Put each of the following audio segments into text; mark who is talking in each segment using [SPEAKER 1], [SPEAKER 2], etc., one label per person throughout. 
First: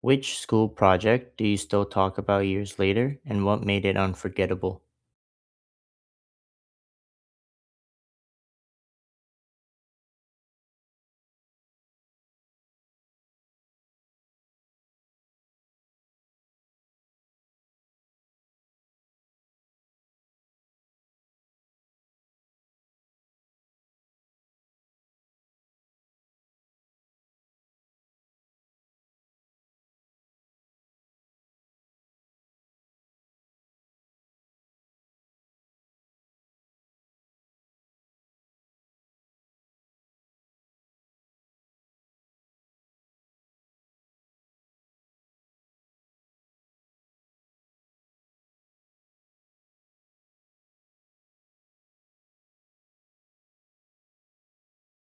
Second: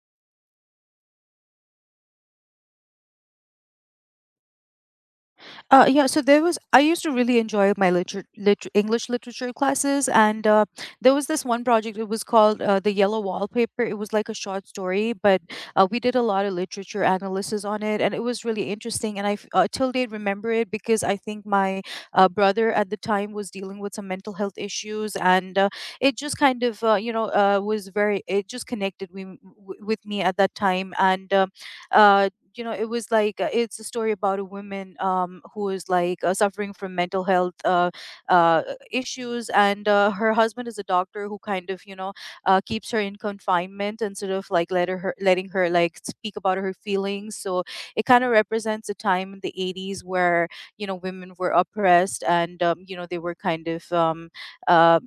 [SPEAKER 1] Which school project do you still talk about years later and what made it unforgettable?
[SPEAKER 2] Yeah, so there was, I used to really enjoy my liter liter English literature classes, and there was this one project. It was called The Yellow Wallpaper. It was like a short story, but we did a lot of literature analysis on it, and it was really interesting. And till date, remember it because I think my brother at the time was dealing with some mental health issues, and it just kind of, was very, it just connected we, w with me at that time. And uh, you know It was like it's a story about a woman who is like suffering from mental health uh issues. And her husband is a doctor who kind of, keeps her in confinement and sort of like letting her like speak about her feelings. So it kind of represents a time in the 80s where, you know, women were oppressed. And you know, they were kind of uh,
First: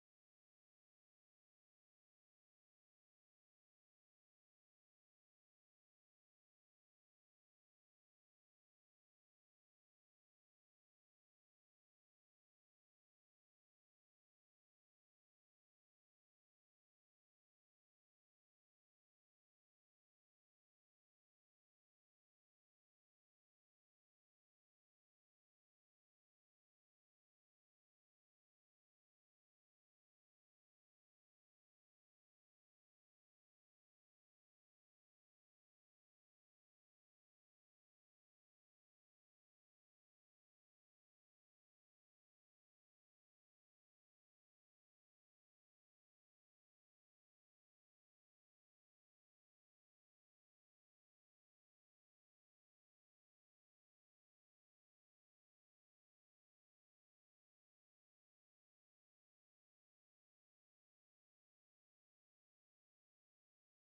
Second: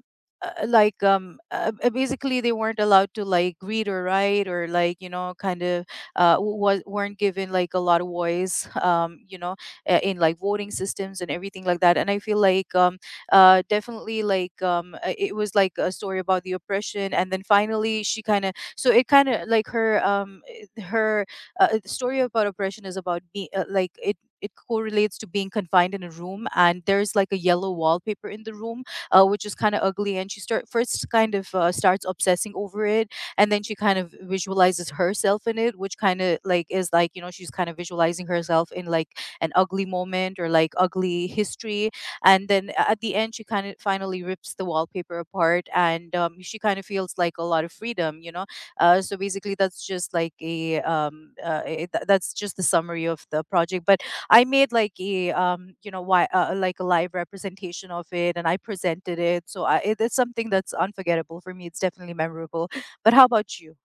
[SPEAKER 2] basically they weren't allowed to like read or write, or like, you know, kind of was weren't given like a lot of voice, you know, in like voting systems and everything like that. And I feel like definitely like, it was like a story about the oppression, and then finally she kind of, so it kind of like her I- her the story about oppression is about being, It correlates to being confined in a room, and there's like a yellow wallpaper in the room, which is kind of ugly. And she start first kind of starts obsessing over it, and then she kind of visualizes herself in it, which kind of like is like, you know, she's kind of visualizing herself in like an ugly moment or like ugly history. And then at the end, she kind of finally rips the wallpaper apart, and she kind of feels like a lot of freedom, you know. So basically that's just like that's just the summary of the project. But I made like a you know why like a live representation of it, and I presented it. So it's something that's unforgettable for me. It's definitely memorable. But how about you?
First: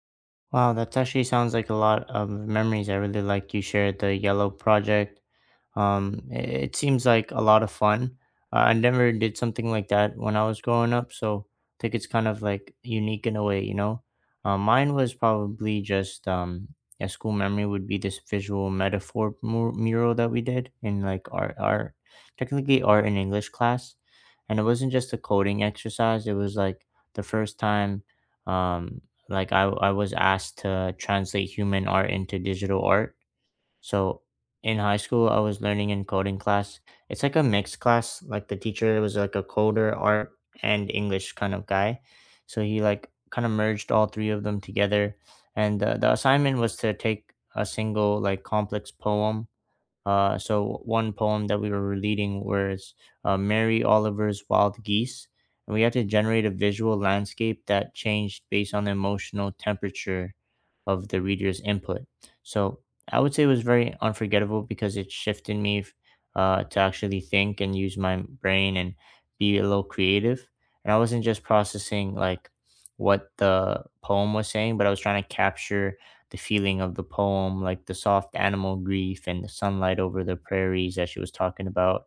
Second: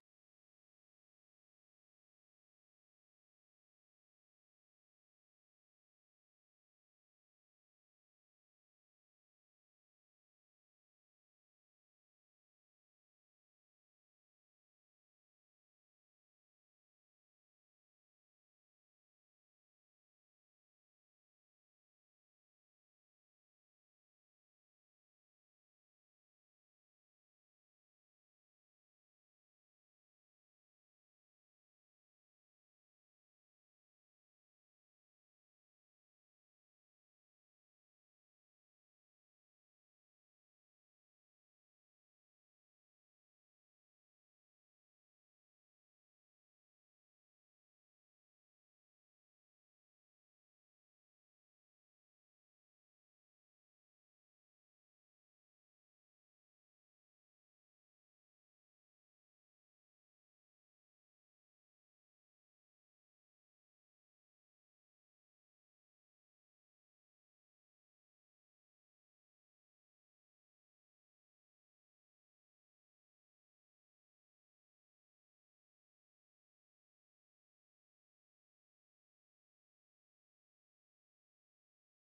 [SPEAKER 1] Wow, that actually sounds like a lot of memories. I really like you shared the yellow project. It seems like a lot of fun. I never did something like that when I was growing up, so I think it's kind of like unique in a way, you know. Mine was probably just a school memory would be this visual metaphor mural that we did in like art, technically art and English class, and it wasn't just a coding exercise. It was like the first time, um, like I was asked to translate human art into digital art, so in high school, I was learning in coding class. It's like a mixed class. Like the teacher was like a coder, art, and English kind of guy. So he like kind of merged all three of them together. And the assignment was to take a single like complex poem. So one poem that we were reading was Mary Oliver's Wild Geese. And we had to generate a visual landscape that changed based on the emotional temperature of the reader's input. So I would say it was very unforgettable because it shifted me to actually think and use my brain and be a little creative. And I wasn't just processing like what the poem was saying, but I was trying to capture the feeling of the poem, like the soft animal grief and the sunlight over the prairies that she was talking about.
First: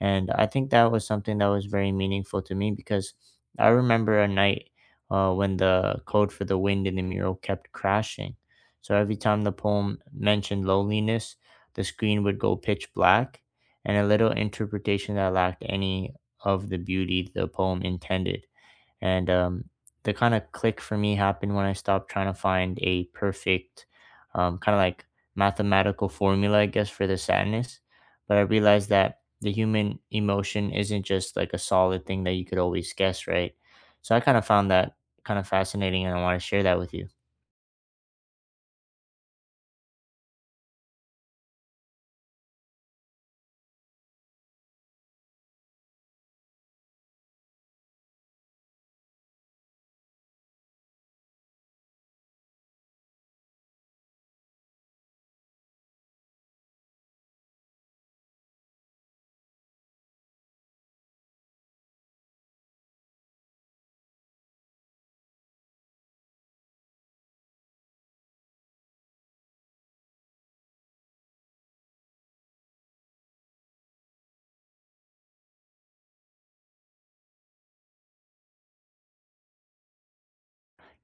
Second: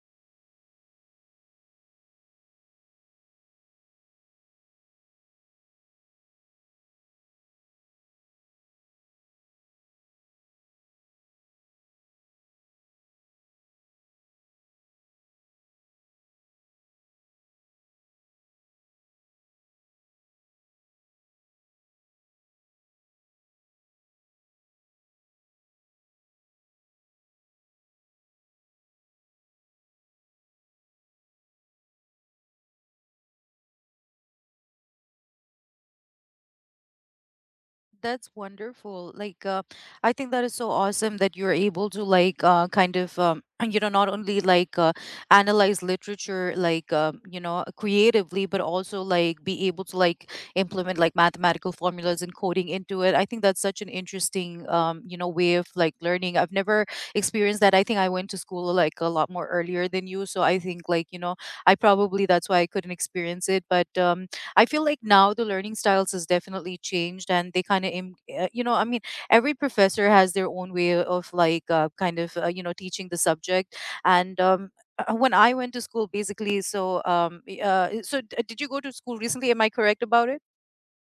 [SPEAKER 1] And I think that was something that was very meaningful to me because I remember a night when the code for the wind in the mural kept crashing. So every time the poem mentioned loneliness, the screen would go pitch black and a little interpretation that lacked any of the beauty the poem intended. And the kind of click for me happened when I stopped trying to find a perfect, kind of like mathematical formula, I guess, for the sadness. But I realized that the human emotion isn't just like a solid thing that you could always guess, right? So I kind of found that kind of fascinating and I want to share that with you.
[SPEAKER 2] That's wonderful. Like, I think that is so awesome that you're able to like, kind of, you know, not only like analyze literature like, you know, creatively, but also like be able to like implement like mathematical formulas and coding into it. I think that's such an interesting, you know, way of like learning. I've never experienced that. I think I went to school like a lot more earlier than you, so I think, like, you know, I probably, that's why I couldn't experience it. But I feel like now the learning styles has definitely changed, and they kind of, you know, I mean, every professor has their own way of like, kind of, you know, teaching the subject. And when I went to school, basically, so did you go to school recently? Am I correct about it?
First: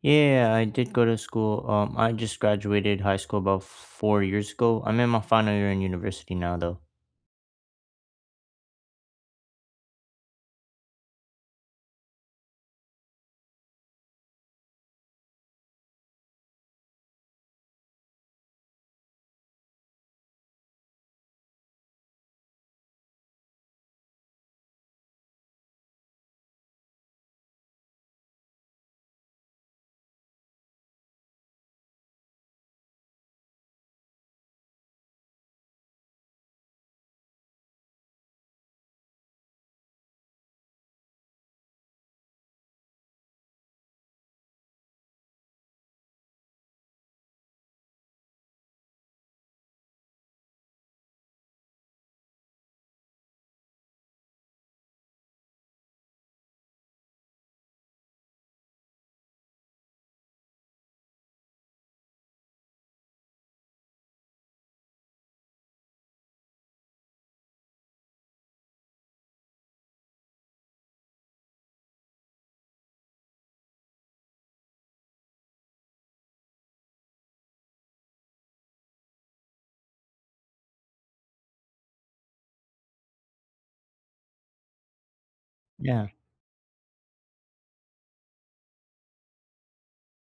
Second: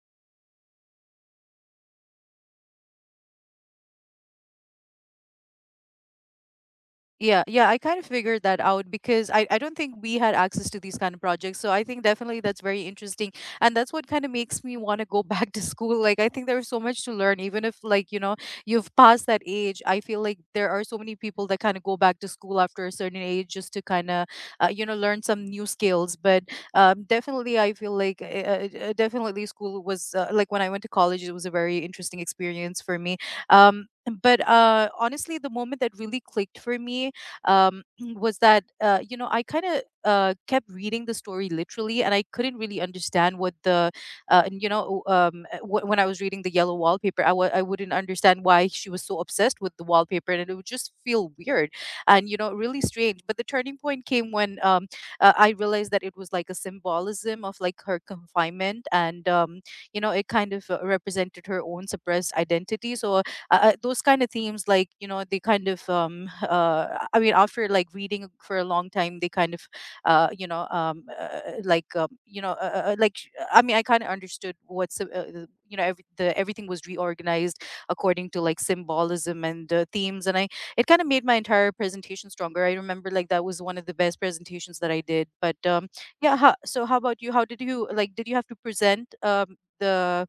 [SPEAKER 1] Yeah, I did go to school. I just graduated high school about 4 years ago. I'm in my final year in university now, though.
[SPEAKER 2] Yeah, yeah, I kind of figured that out because I don't think we had access to these kind of projects. So I think definitely that's very interesting. And that's what kind of makes me want to go back to school. Like, I think there's so much to learn, even if, like, you know, you've passed that age. I feel like there are so many people that kind of go back to school after a certain age just to kind of, you know, learn some new skills. But definitely, I feel like, definitely school was, like when I went to college, it was a very interesting experience for me. Um, but honestly, the moment that really clicked for me, um, was that, you know, I kind of kept reading the story literally, and I couldn't really understand what the and, you know o- wh- when I was reading the yellow wallpaper, I wouldn't understand why she was so obsessed with the wallpaper, and it would just feel weird and, you know, really strange. But the turning point came when, I realized that it was like a symbolism of like her confinement, and, you know, it kind of represented her own suppressed identity. So those kind of themes, like, you know, they kind of I mean, after like reading for a long time, they kind of you know like you know like sh- I mean, I kind of understood what's, you know, every, the everything was reorganized according to like symbolism and themes. And I it kind of made my entire presentation stronger. I remember like that was one of the best presentations that I did. But
[SPEAKER 1] Yeah.
[SPEAKER 2] yeah, so how about you? How did you like, did you have to present the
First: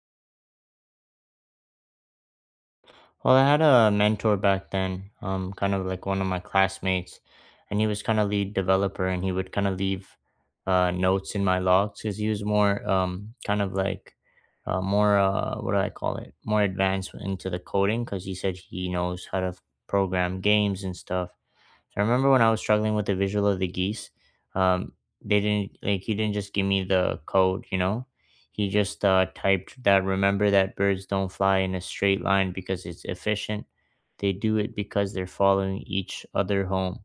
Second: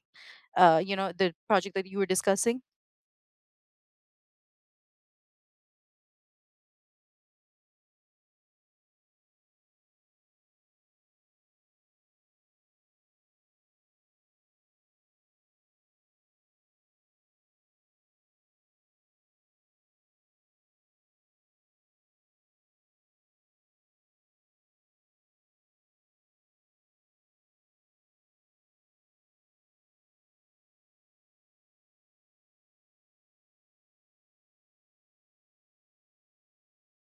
[SPEAKER 2] you know, the project that you were discussing?
[SPEAKER 1] Well, I had a mentor back then, kind of like one of my classmates, and he was kind of lead developer, and he would kind of leave notes in my logs because he was more kind of like more what do I call it? More advanced into the coding because he said he knows how to program games and stuff. I remember when I was struggling with the visual of the geese, um, they didn't like he didn't just give me the code, you know. He just typed that remember that birds don't fly in a straight line because it's efficient. They do it because they're following each other home.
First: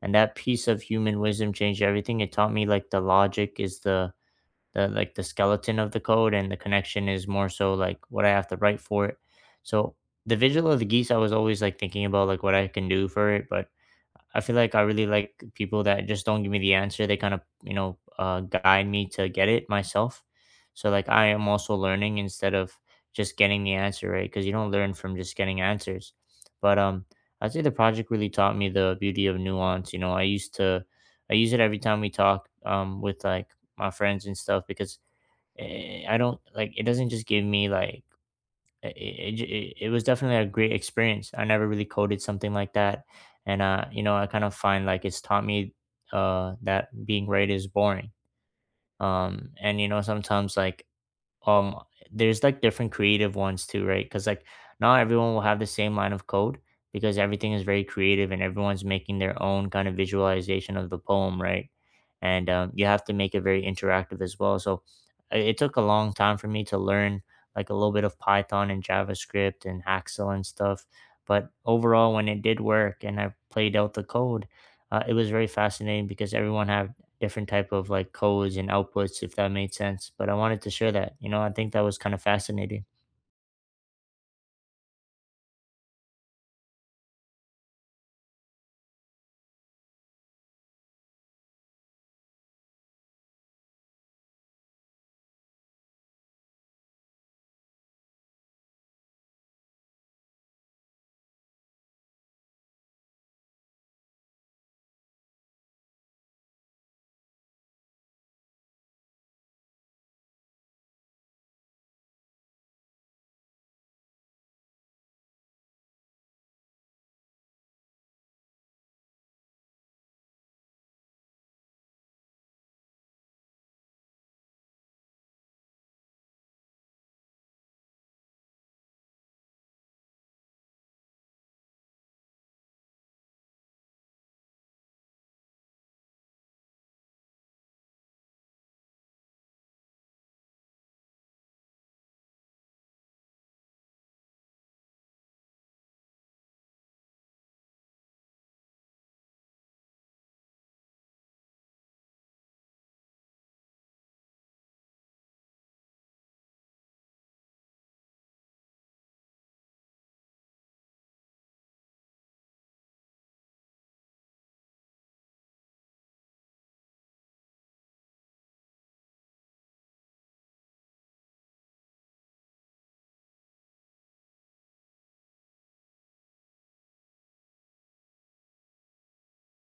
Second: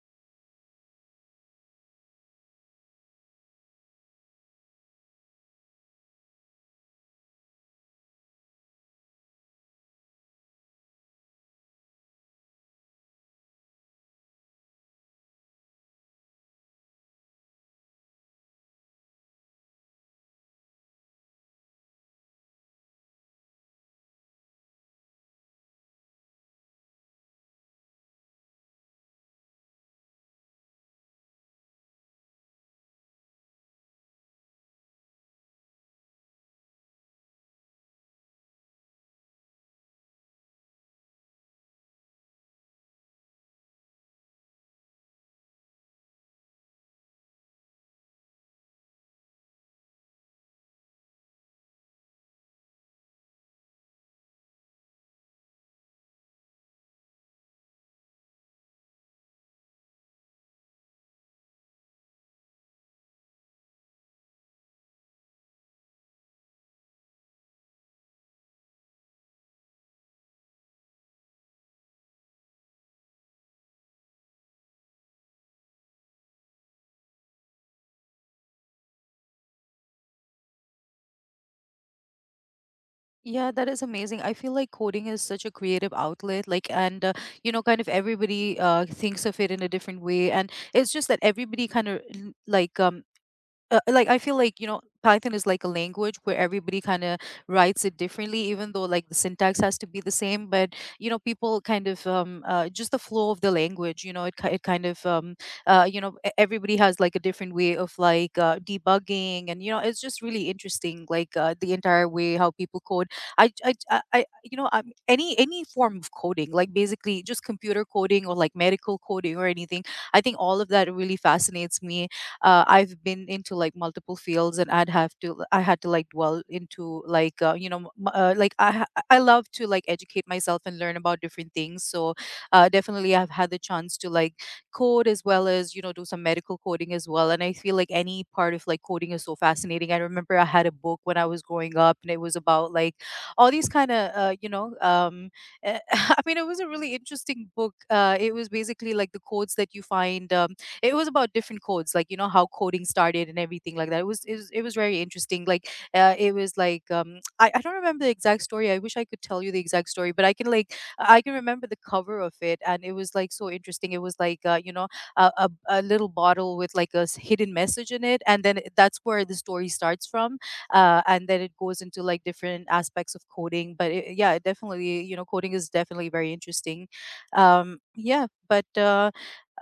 [SPEAKER 1] And that piece of human wisdom changed everything. It taught me like the logic is the like the skeleton of the code and the connection is more so like what I have to write for it. So the visual of the geese, I was always like thinking about like what I can do for it, but I feel like I really like people that just don't give me the answer. They kind of guide me to get it myself. So like I am also learning instead of just getting the answer, right? Because you don't learn from just getting answers. But I'd say the project really taught me the beauty of nuance. I use it every time we talk with like my friends and stuff because I don't like it doesn't just give me like it, it, j- it was definitely a great experience. I never really coded something like that. And I kind of find like it's taught me that being right is boring. And sometimes like um there's like different creative ones too, right, because like not everyone will have the same line of code because everything is very creative and everyone's making their own kind of visualization of the poem, right? And you have to make it very interactive as well, so it took a long time for me to learn like a little bit of Python and JavaScript and Haxel and stuff. But overall, when it did work and I played out the code, it was very fascinating because everyone had different type of like codes and outputs, if that made sense, but I wanted to share that, you know. I think that was kind of fascinating.
[SPEAKER 2] Yeah, that is amazing. I feel like coding is such a creative outlet, like, and you know, kind of everybody thinks of it in a different way, and it's just that everybody kind of like, like I feel like, you know, Python is like a language where everybody kind of writes it differently, even though like the syntax has to be the same. But, you know, people kind of, just the flow of the language. You know, it kind of, you know, everybody has like a different way of like, debugging, and you know it's just really interesting. Like, the entire way how people code. I you know, any form of coding, like basically just computer coding or like medical coding or anything. I think all of that really fascinates me. I've been into like multiple fields, and I had to like dwell into like, you know, I love to like educate myself and learn about different things. So definitely, I've had the chance to like code as well as, you know, do some medical coding as well. And I feel like any part of like coding is so fascinating. I remember I had a book when I was growing up, and it was about like all these kind of, you know, I mean, it was a really interesting book. It was basically like the codes that you find. It was about different codes, like, you know, how coding started and everything like that. It was very interesting. Like, it was like, I don't remember the exact story. I wish I could tell you the exact story, but I can like, I can remember the cover of it, and it was like so interesting. It was like, you know, a little bottle with like hidden message in it, and then that's where the story starts from. And then it goes into like different aspects of coding. But yeah, it definitely, you know, coding is definitely very interesting. Yeah but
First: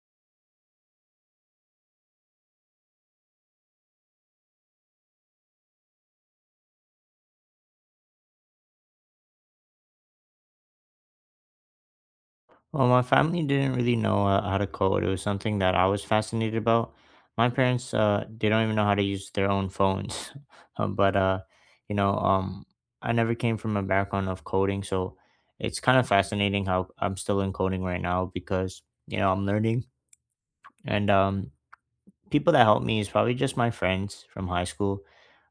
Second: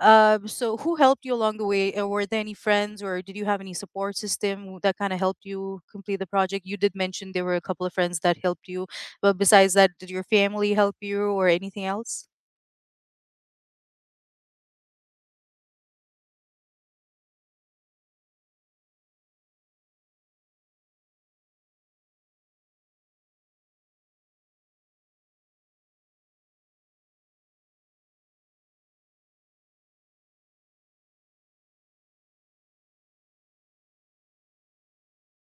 [SPEAKER 2] So who helped you along the way? Or were there any friends, or did you have any support system that kind of helped you complete the project? You did mention there were a couple of friends that helped you, but besides that, did your family help you or anything else?
[SPEAKER 1] Well, my family didn't really know how to code. It was something that I was fascinated about. My parents they don't even know how to use their own phones. But you know, I never came from a background of coding, so it's kind of fascinating how I'm still in coding right now because, you know, I'm learning, and people that helped me is probably just my friends from high school.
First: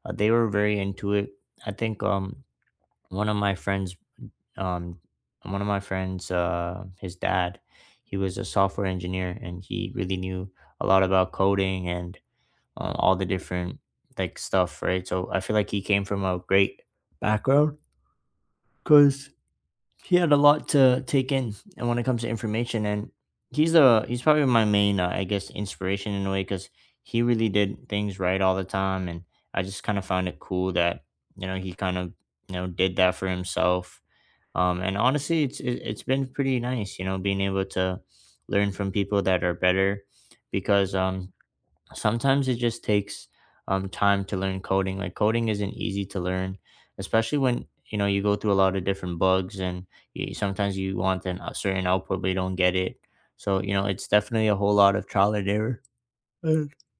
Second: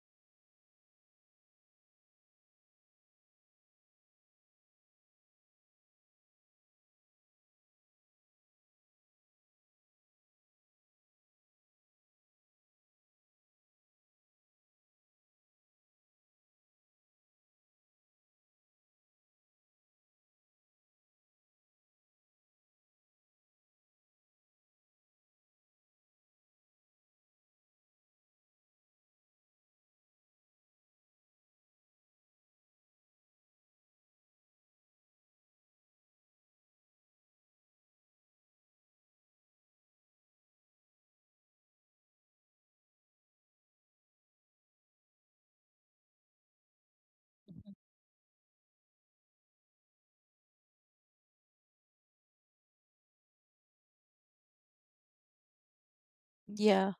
[SPEAKER 1] They were very into it. I think one of my friends um one of my friends his dad, he was a software engineer and he really knew a lot about coding and all the different like stuff, right? So I feel like he came from a great background because he had a lot to take in and when it comes to information. And he's probably my main I guess inspiration in a way because he really did things right all the time. And I just kind of found it cool that, you know, he kind of, you know, did that for himself. And honestly, it's been pretty nice, you know, being able to learn from people that are better. Because sometimes it just takes time to learn coding. Like coding isn't easy to learn, especially when, you know, you go through a lot of different bugs and sometimes you want a certain output but you don't get it. So, you know, it's definitely a whole lot of trial and error.
[SPEAKER 2] Yeah.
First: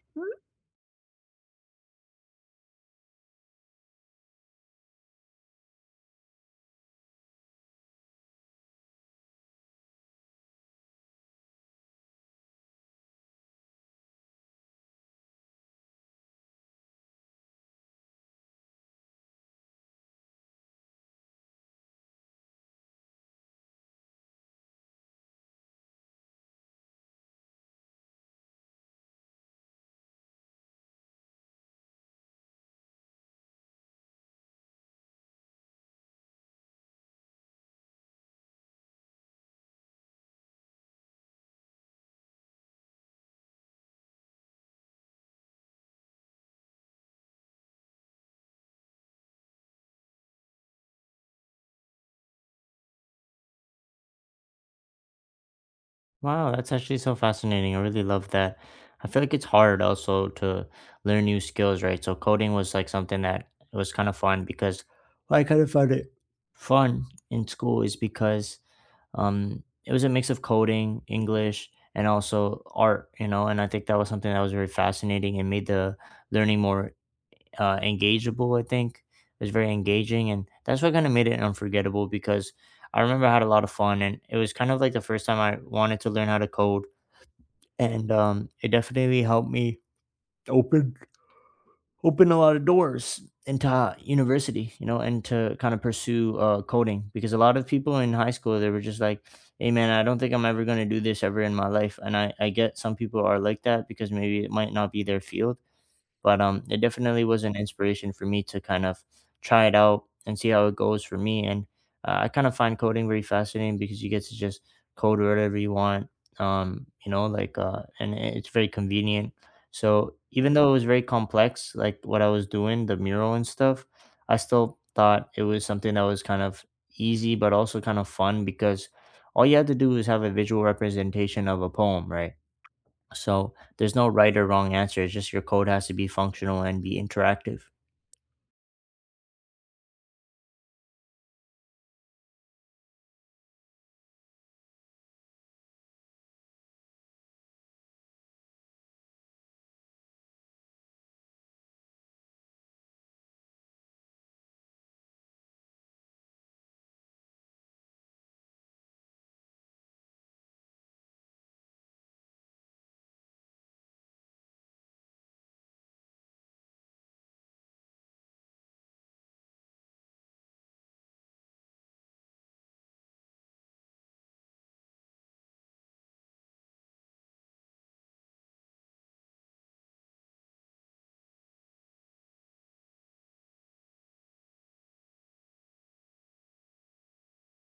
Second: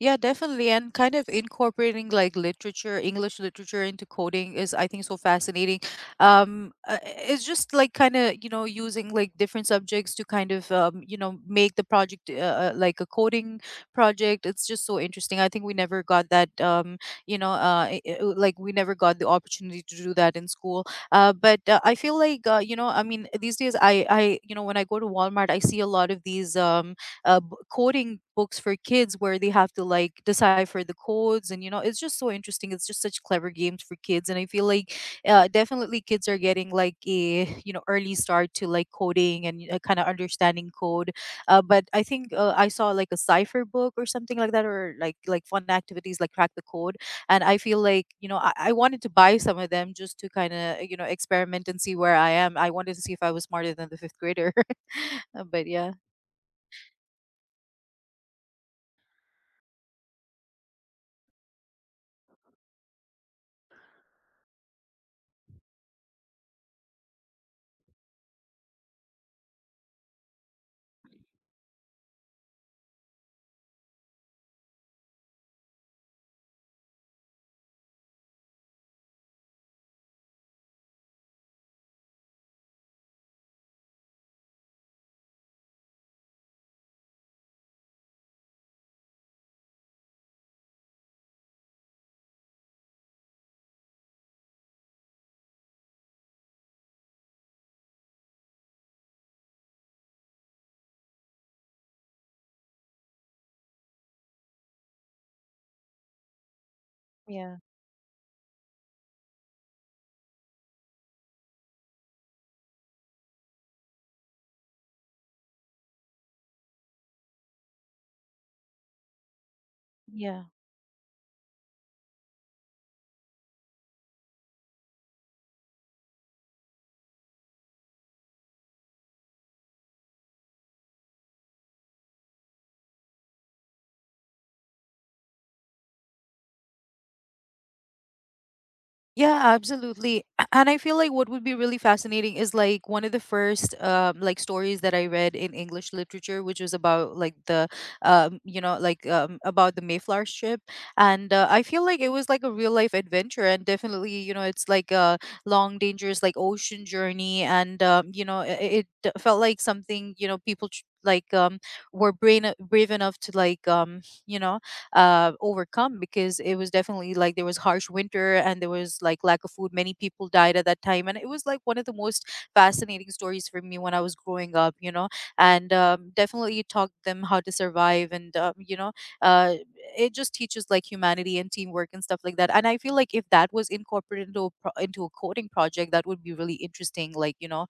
[SPEAKER 2] Yeah, definitely. And kind of incorporating like literature, English literature into coding is, I think, so fascinating. It's just like kind of, you know, using like different subjects to kind of, you know, make the project, like a coding project. It's just so interesting. I think we never got that, you know, like we never got the opportunity to do that in school. But I feel like, you know, I mean, these days, you know, when I go to Walmart, I see a lot of these. Coding books for kids where they have to like decipher the codes. And you know, it's just so interesting. It's just such clever games for kids. And I feel like, definitely kids are getting like a, you know, early start to like coding and, kind of understanding code. But I think I saw like a cipher book or something like that, or like, fun activities like crack the code. And I feel like, you know, I wanted to buy some of them just to kind of, you know, experiment and see where I am. I wanted to see if I was smarter than the fifth grader. But yeah
[SPEAKER 1] Wow, that's actually so fascinating. I really love that. I feel like it's hard also to learn new skills, right? So coding was like something that was kind of fun because I kind of found it fun in school is because it was a mix of coding, English, and also art, you know, and I think that was something that was very fascinating and made the learning more engageable. I think it was very engaging, and that's what kind of made it unforgettable because I remember I had a lot of fun, and it was kind of like the first time I wanted to learn how to code. And it definitely helped me open open a lot of doors into university, you know, and to kind of pursue coding because a lot of people in high school they were just like, "Hey, man, I don't think I'm ever going to do this ever in my life," and I get some people are like that because maybe it might not be their field. But it definitely was
[SPEAKER 2] yeah
[SPEAKER 1] an inspiration for me to kind of try it out and see how it goes for me. And I kind of find coding very fascinating because you get to just code whatever you want. And it's very convenient. So
[SPEAKER 2] yeah
[SPEAKER 1] even though it was very complex, like what I was doing, the mural and stuff, I still thought it was something that was kind of easy, but also kind of fun because all you had to do was have a visual representation of a poem, right? So there's no right or wrong answer. It's just your code has to be functional and be interactive.
[SPEAKER 2] Yeah, absolutely. And I feel like what would be really fascinating is like one of the first, like stories that I read in English literature, which was about like the, about the Mayflower ship. And, I feel like it was like a real life adventure, and definitely, you know, it's like a long, dangerous like ocean journey. And, you know, it felt like something, you know, people were brain brave enough to like, you know overcome, because it was definitely like there was harsh winter and there was like lack of food. Many people died at that time, and it was like one of the most fascinating stories for me when I was growing up, you know. And, definitely it taught them how to survive. And, you know, uh, it just teaches like humanity and teamwork and stuff like that. And I feel like if that was incorporated into a into a coding project, that would be really interesting. Like, you know,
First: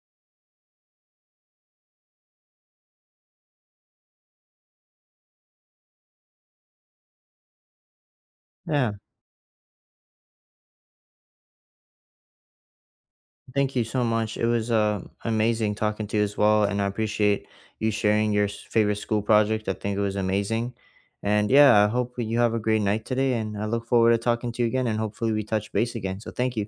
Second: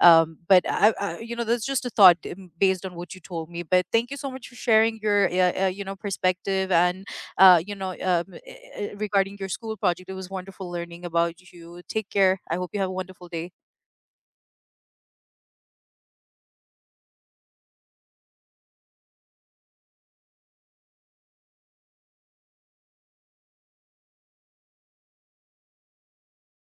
[SPEAKER 2] but you know, that's just a thought, based on what you told me. But thank you so much for sharing your, you know, perspective and, you know,
[SPEAKER 1] Yeah,
[SPEAKER 2] regarding your school project. It was wonderful learning about you. Take care. I hope you have a wonderful day.
[SPEAKER 1] thank you so much. It was amazing talking to you as well, and I appreciate you sharing your favorite school project. I think it was amazing. And yeah, I hope you have a great night today, and I look forward to talking to you again, and hopefully we touch base again. So thank you.